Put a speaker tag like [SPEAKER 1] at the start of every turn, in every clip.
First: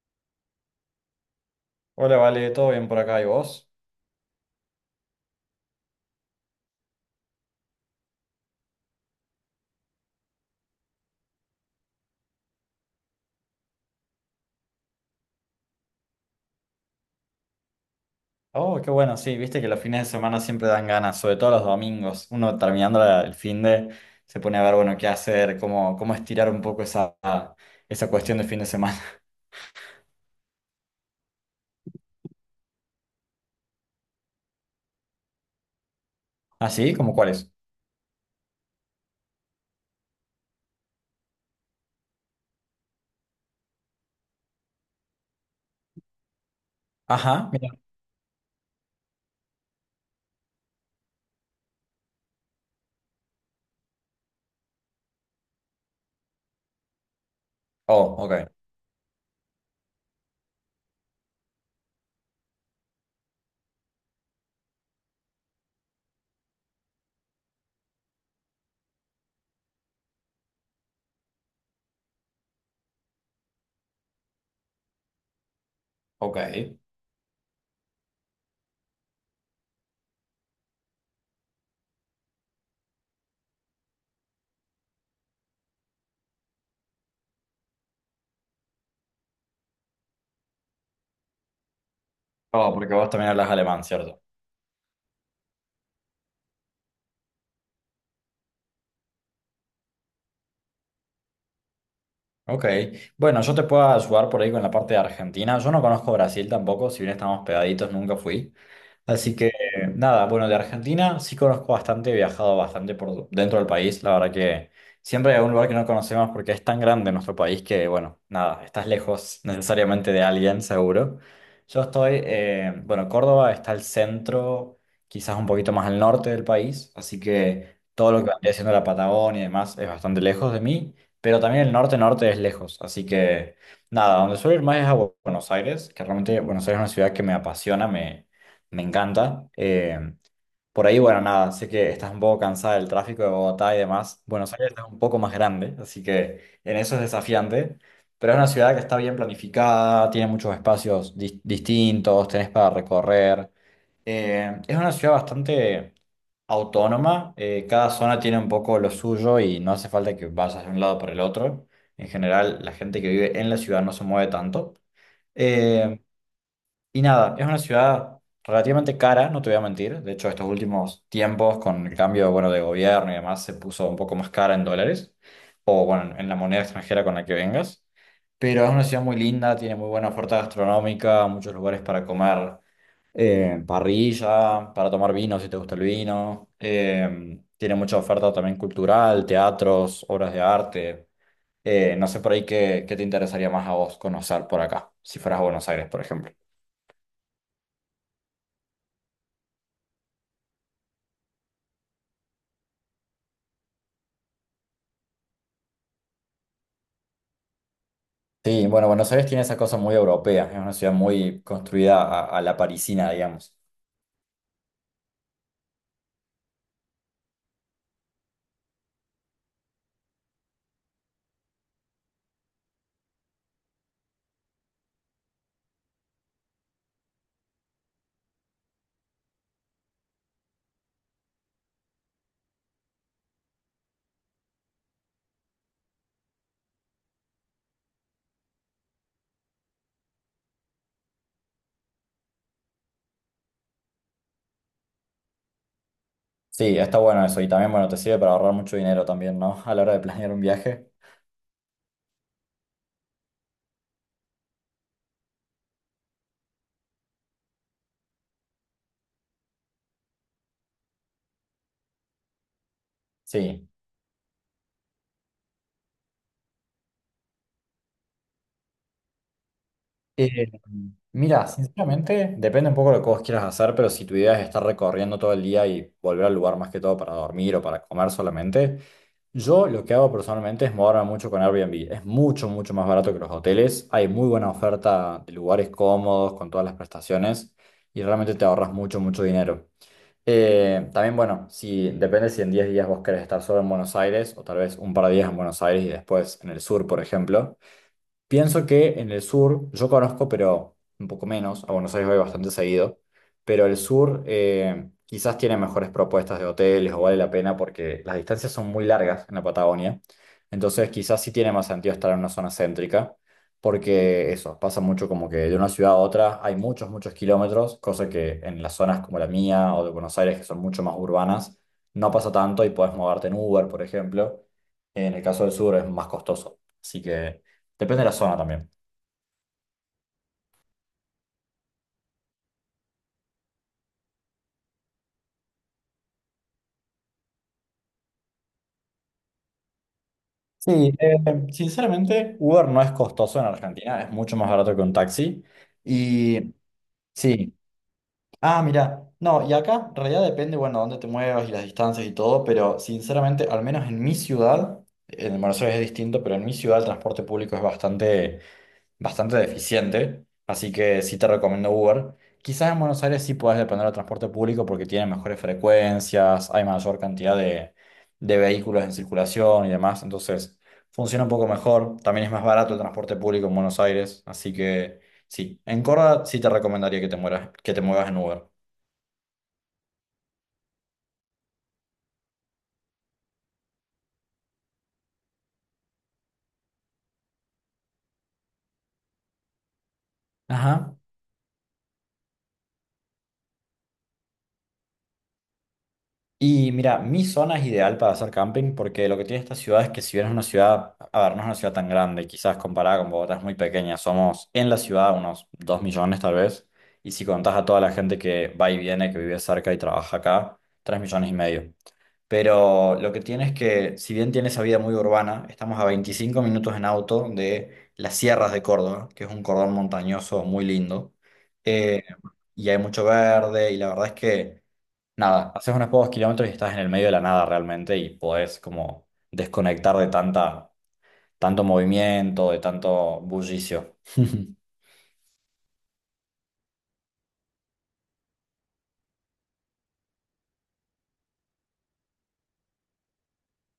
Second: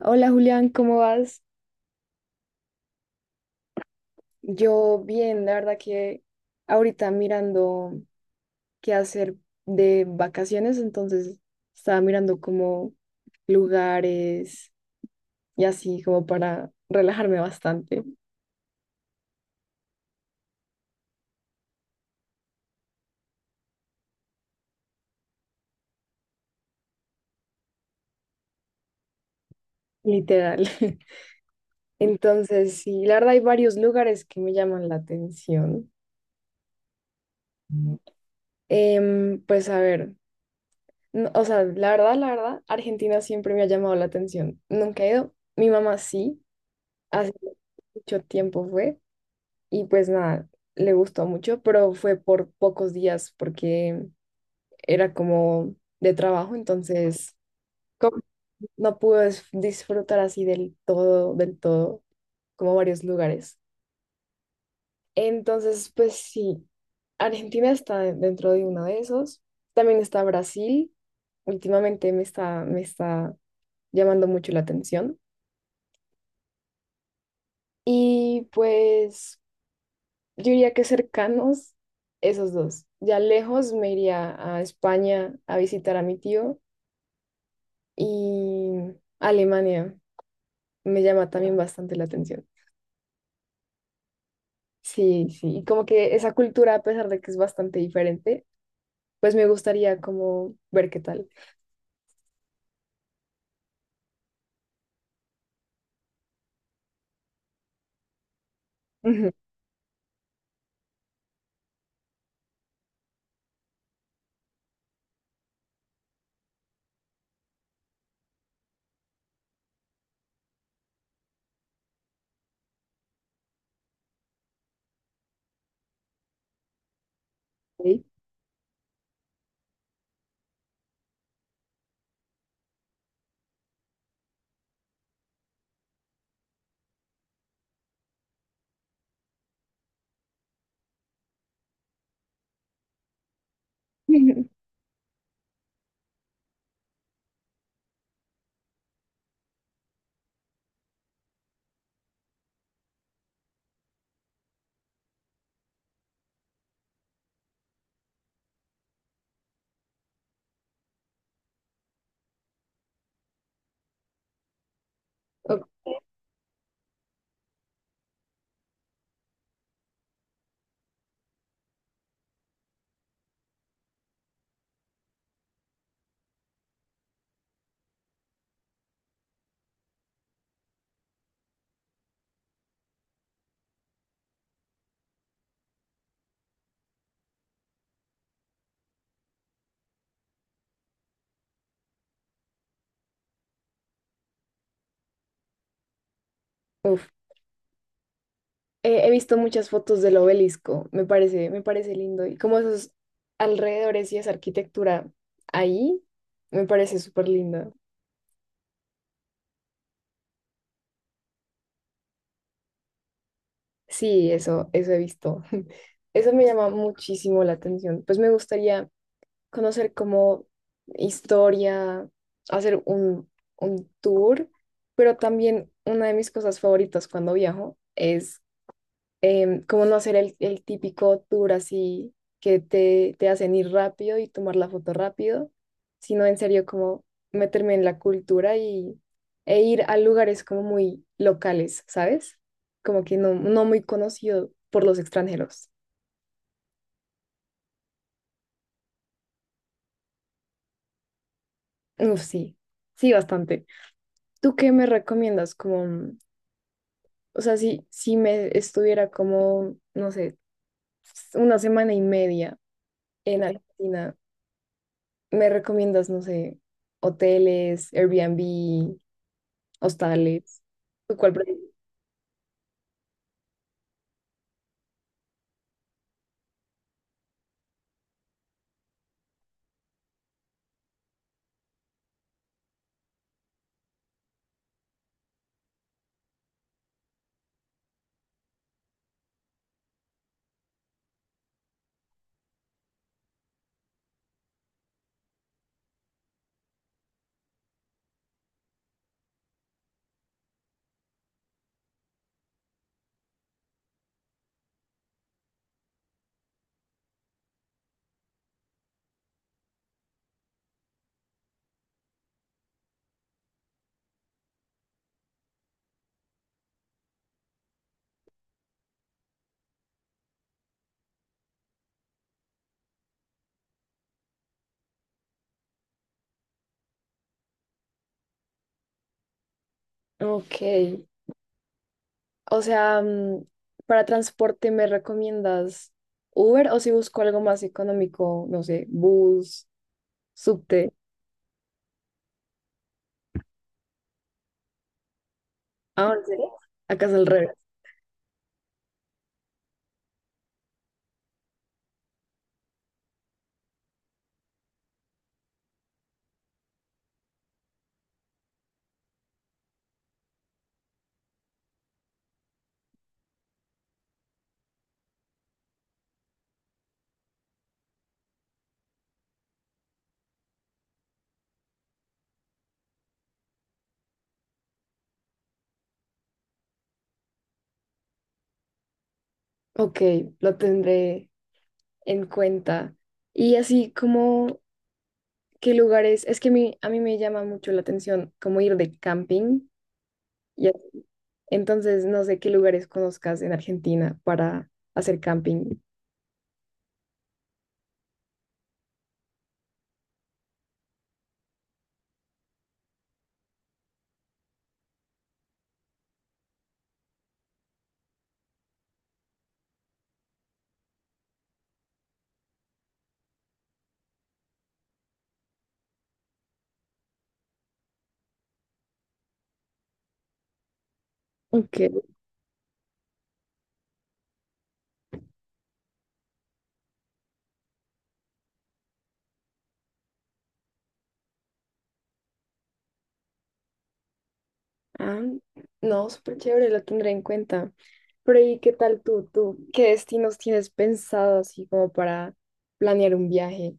[SPEAKER 1] Hola Julián, ¿cómo vas?
[SPEAKER 2] Hola, Vale, ¿todo bien por acá? ¿Y vos?
[SPEAKER 1] Yo bien, la verdad que ahorita mirando qué hacer de vacaciones, entonces estaba mirando como lugares y así como para relajarme bastante,
[SPEAKER 2] Oh, qué bueno, sí, viste que los fines de semana siempre dan ganas, sobre todo los domingos. Uno terminando el fin de se pone a ver, bueno, qué hacer, cómo estirar un poco esa cuestión de fin de semana.
[SPEAKER 1] literal. Entonces, sí, la verdad hay varios lugares que me llaman la atención.
[SPEAKER 2] ¿Ah, sí? ¿Cómo cuáles?
[SPEAKER 1] Pues a ver, no- o sea, la verdad, Argentina siempre me ha llamado la atención. Nunca he ido, mi mamá sí, hace
[SPEAKER 2] Ajá, mira.
[SPEAKER 1] mucho tiempo fue. Y pues nada, le gustó mucho, pero fue por pocos días porque era como de trabajo, entonces
[SPEAKER 2] Oh,
[SPEAKER 1] como no pude disfrutar así del todo, como varios lugares. Entonces, pues sí, Argentina está dentro de uno de esos. También está Brasil, últimamente me está llamando mucho la atención.
[SPEAKER 2] ok.
[SPEAKER 1] Y pues... Yo diría que cercanos, esos dos. Ya lejos me iría a España a visitar a mi tío y Alemania me llama también bastante la atención.
[SPEAKER 2] Oh, porque vos también hablas alemán, ¿cierto?
[SPEAKER 1] Sí, sí, y como que esa cultura, a pesar de que es bastante diferente, pues me gustaría como ver qué tal.
[SPEAKER 2] Ok. Bueno, yo te puedo ayudar por ahí con la parte de Argentina. Yo no conozco Brasil tampoco, si bien estamos pegaditos, nunca fui.
[SPEAKER 1] Ujú,
[SPEAKER 2] Así que nada, bueno, de Argentina sí conozco bastante, he viajado bastante por dentro del país. La verdad que siempre hay un lugar que no conocemos porque es tan grande nuestro país que, bueno, nada, estás lejos necesariamente de alguien, seguro. Yo estoy, bueno, Córdoba está al centro, quizás un poquito más al norte del país, así que
[SPEAKER 1] sí.
[SPEAKER 2] todo lo que vendría siendo la Patagonia y demás es bastante lejos de mí, pero también el norte-norte es lejos, así que nada, donde suelo ir más es a Buenos Aires, que realmente Buenos Aires es una ciudad que me apasiona, me encanta. Por ahí, bueno, nada, sé que estás un poco cansada del tráfico de Bogotá y demás. Buenos Aires es un poco más grande, así que en eso es desafiante. Pero es una ciudad que está bien planificada, tiene muchos espacios distintos, tenés para recorrer. Es una ciudad bastante autónoma, cada zona tiene un poco lo suyo y no hace falta que vayas de un lado para el otro. En general, la gente que vive en la ciudad no se mueve tanto.
[SPEAKER 1] Ok,
[SPEAKER 2] Eh, y nada, es una ciudad relativamente cara, no te voy a mentir. De hecho, estos últimos tiempos, con el cambio, bueno, de gobierno y demás, se puso un poco más cara en dólares o, bueno, en la moneda extranjera con la que vengas. Pero es una ciudad muy linda, tiene muy buena oferta gastronómica, muchos lugares para comer parrilla, para tomar vino si te gusta el vino. Tiene mucha oferta también cultural, teatros, obras de arte. No sé por ahí qué te interesaría más a vos conocer por acá, si fueras a Buenos Aires, por ejemplo.
[SPEAKER 1] uf. He visto muchas fotos del obelisco, me parece lindo y como esos alrededores y esa arquitectura ahí, me parece súper linda.
[SPEAKER 2] Sí, bueno, Buenos Aires tiene esa cosa muy europea, es una ciudad muy construida a la parisina, digamos.
[SPEAKER 1] Sí, eso he visto. Eso me llama muchísimo la atención. Pues me gustaría conocer como historia, hacer un tour, pero también una de mis cosas favoritas cuando viajo es como no hacer el típico tour así que te hacen ir rápido y tomar la foto rápido, sino en serio como meterme en la cultura y, e ir a lugares como muy locales, ¿sabes? Como que no, no muy conocido por los extranjeros.
[SPEAKER 2] Sí, está bueno eso, y también, bueno, te sirve para ahorrar mucho dinero también, ¿no? A la hora de planear un viaje.
[SPEAKER 1] Uf, sí, sí, bastante. ¿Tú qué me recomiendas? Como, mm, o sea, si me estuviera como, no sé, una semana y media en
[SPEAKER 2] Sí.
[SPEAKER 1] Argentina. ¿Me recomiendas, no sé, hoteles, Airbnb,
[SPEAKER 2] Eh,
[SPEAKER 1] hostales? ¿Tú ¿Cuál? Pre-
[SPEAKER 2] Mira, sinceramente, depende un poco de lo que vos quieras hacer, pero si tu idea es estar recorriendo todo el día y volver al lugar más que todo para dormir o para comer solamente, yo lo que hago personalmente es moverme mucho con Airbnb. Es mucho más barato que los hoteles. Hay muy buena oferta de lugares cómodos, con todas las prestaciones, y realmente te ahorras mucho dinero. También, bueno, si depende si en 10 días vos querés estar solo en Buenos Aires o tal vez un par de días en Buenos Aires y después en el sur, por ejemplo. Pienso que en el sur, yo conozco, pero un poco menos, a Buenos Aires voy bastante seguido, pero el sur quizás tiene mejores propuestas de hoteles o vale la pena porque las distancias son muy largas en la Patagonia, entonces quizás sí tiene más sentido estar en una zona céntrica, porque eso, pasa mucho como que de una ciudad a otra hay muchos kilómetros, cosa que en las zonas como la mía o de Buenos Aires, que son mucho más urbanas, no pasa tanto y puedes moverte en Uber, por ejemplo, en el caso del sur es más costoso. Así que... Depende de la zona también.
[SPEAKER 1] Ok. O sea, mm, para transporte, ¿me recomiendas Uber o si busco algo más económico, no sé, bus,
[SPEAKER 2] Sí,
[SPEAKER 1] subte?
[SPEAKER 2] Sinceramente, Uber no es costoso en Argentina, es mucho más barato que un taxi.
[SPEAKER 1] Ah, ¿en serio?
[SPEAKER 2] Y
[SPEAKER 1] Acá es al revés.
[SPEAKER 2] sí, ah, mira, no, y acá en realidad depende, bueno, dónde te muevas y las distancias y todo, pero sinceramente, al menos en mi ciudad, en Buenos Aires es distinto, pero en mi ciudad el transporte público es bastante deficiente, así que sí te recomiendo Uber. Quizás en Buenos Aires sí puedes depender del transporte público porque tiene mejores frecuencias, hay mayor cantidad de vehículos en circulación y demás, entonces funciona un poco mejor. También es más barato el transporte público en Buenos Aires, así que sí, en Córdoba sí te recomendaría que te mueras, que te muevas en Uber.
[SPEAKER 1] Ok, lo tendré en cuenta. Y así como, ¿qué lugares? Es que a mí me llama mucho la atención como ir de camping. Y
[SPEAKER 2] Ajá.
[SPEAKER 1] entonces, no sé qué lugares conozcas en Argentina para hacer camping.
[SPEAKER 2] Y mira, mi zona es ideal para hacer camping porque lo que tiene esta ciudad es que si bien es una ciudad, a ver, no es una ciudad tan grande, quizás comparada con Bogotá es muy pequeña, somos en la ciudad unos 2 millones tal vez, y si contás a toda la gente que va y viene, que vive cerca y trabaja acá, 3,5 millones. Pero lo que tiene es que si bien tiene esa vida muy urbana, estamos a 25 minutos en auto de las sierras de Córdoba, que es un cordón montañoso muy lindo, eh,
[SPEAKER 1] Ok.
[SPEAKER 2] y hay mucho verde, y la verdad es que... Nada, haces unos pocos kilómetros y estás en el medio de la nada realmente y podés como desconectar de tanta, tanto movimiento, de tanto bullicio.
[SPEAKER 1] Ah, no, súper chévere, lo tendré en cuenta. Pero ¿y qué tal tú? ¿Tú qué destinos tienes pensado así como para planear un viaje?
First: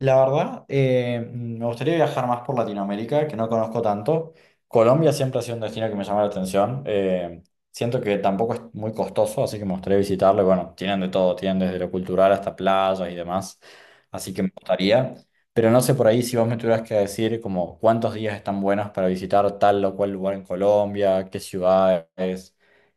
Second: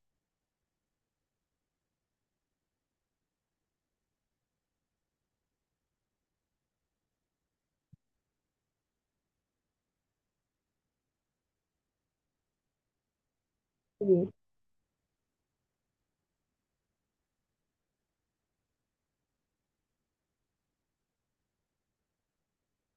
[SPEAKER 2] La verdad, me gustaría viajar más por Latinoamérica, que no conozco tanto. Colombia siempre ha sido un destino que me llama la atención. Siento que tampoco es muy costoso, así que me gustaría visitarlo. Y bueno, tienen de todo, tienen desde lo cultural hasta playas y demás.
[SPEAKER 1] Sí.
[SPEAKER 2] Así que me gustaría. Pero no sé por ahí si vos me tuvieras que decir como cuántos días están buenos para visitar tal o cual lugar en Colombia, qué ciudades,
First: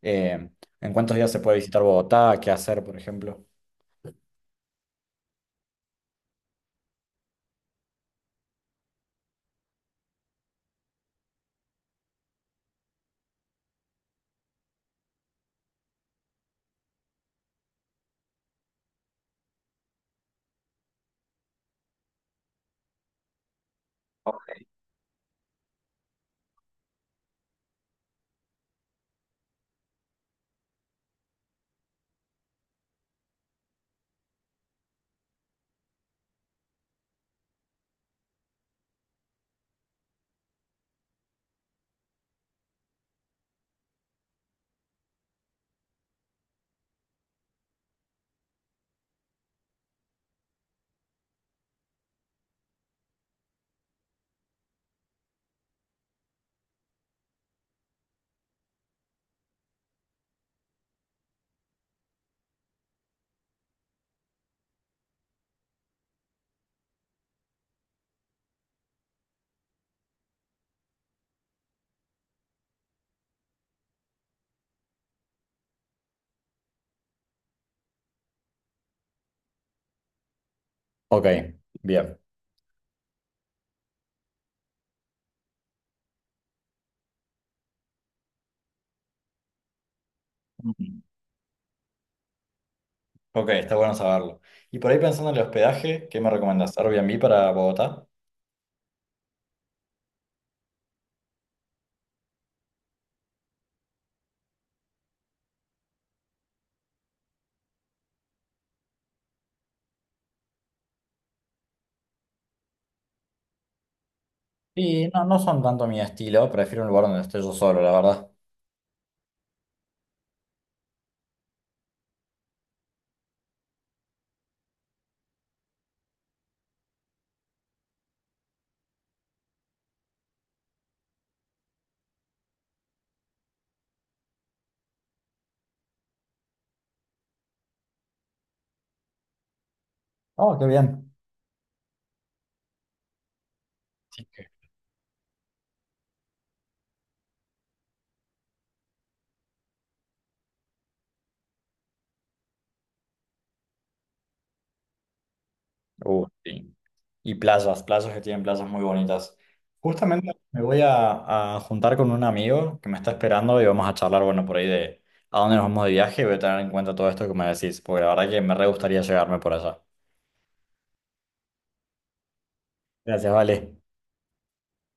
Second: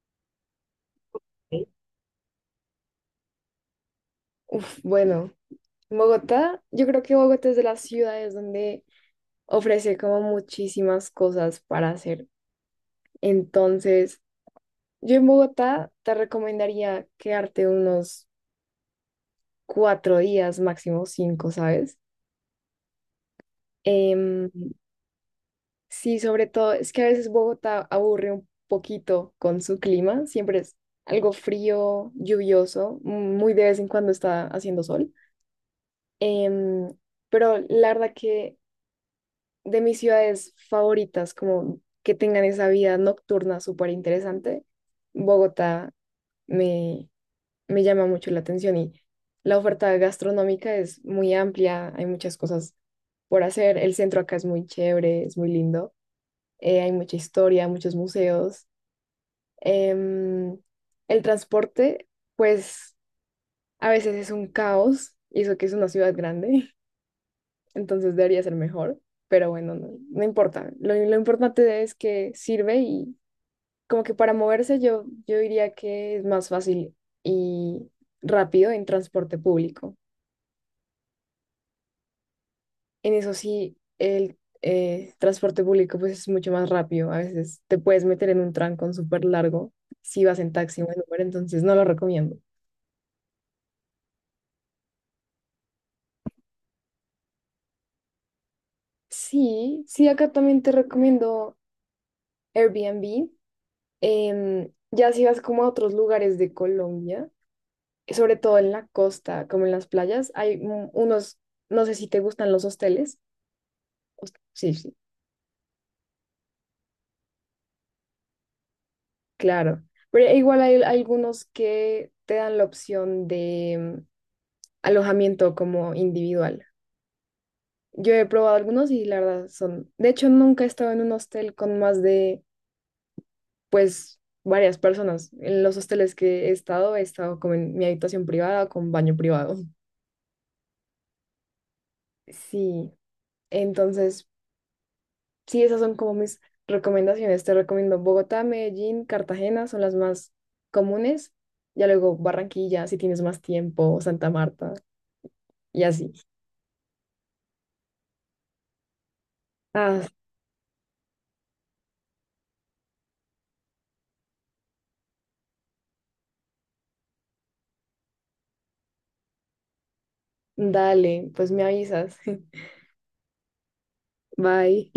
[SPEAKER 2] eh, en cuántos días se puede
[SPEAKER 1] Sí.
[SPEAKER 2] visitar Bogotá, qué hacer, por ejemplo.
[SPEAKER 1] Uf, bueno, Bogotá, yo creo que Bogotá es de las ciudades donde ofrece como muchísimas cosas para hacer. Entonces, yo en Bogotá te recomendaría quedarte unos 4 días, máximo 5, ¿sabes? Em, sí, sobre todo, es que a veces Bogotá aburre un poquito con su clima, siempre es algo frío, lluvioso, muy de vez en cuando está haciendo sol. Em, pero la verdad que de mis ciudades favoritas, como que tengan esa vida nocturna súper interesante, Bogotá me, me llama mucho la atención y la oferta gastronómica es muy amplia, hay muchas cosas por hacer, el centro acá es muy chévere, es muy lindo. Hay mucha historia, muchos museos. Em, el transporte, pues a veces es un caos, y eso que es una ciudad grande, entonces debería ser mejor, pero bueno, no, no importa. Lo importante es que sirve y como que para moverse yo diría que es más fácil y rápido en transporte público.
[SPEAKER 2] Ok, bien.
[SPEAKER 1] En eso sí, el transporte público pues es mucho más rápido. A veces te puedes meter en un trancón súper largo si vas en taxi o en Uber, entonces no lo recomiendo.
[SPEAKER 2] Ok, está bueno saberlo. Y por ahí pensando en el hospedaje, ¿qué me recomendás? ¿Airbnb para Bogotá?
[SPEAKER 1] Sí, sí, acá también te recomiendo Airbnb. Ya si vas como a otros lugares de Colombia, sobre todo en la costa, como en las playas, hay unos, no sé si te gustan los hosteles. Sí, sí,
[SPEAKER 2] Y no, no son tanto mi estilo, prefiero un lugar donde esté yo solo, la verdad.
[SPEAKER 1] claro. Pero igual hay algunos que te dan la opción de alojamiento como individual. Yo he probado algunos y la verdad son. De hecho, nunca he estado en un hostel con más de, pues, varias personas. En los hosteles que he estado como en mi habitación privada, con baño privado.
[SPEAKER 2] Oh, qué bien.
[SPEAKER 1] Sí,
[SPEAKER 2] Sí.
[SPEAKER 1] entonces, sí, esas son como mis recomendaciones. Te recomiendo Bogotá, Medellín, Cartagena, son las más comunes. Ya luego Barranquilla, si tienes más tiempo, Santa Marta y así.
[SPEAKER 2] Sí. Y playas, playas que tienen playas muy bonitas.
[SPEAKER 1] Ah,
[SPEAKER 2] Justamente me voy a juntar con un amigo que me está esperando y vamos a charlar, bueno, por ahí de a dónde nos vamos de viaje y voy a tener en cuenta todo esto que me decís, porque la verdad que me re gustaría llegarme por allá.
[SPEAKER 1] dale, pues me avisas.
[SPEAKER 2] Gracias, vale.
[SPEAKER 1] Bye.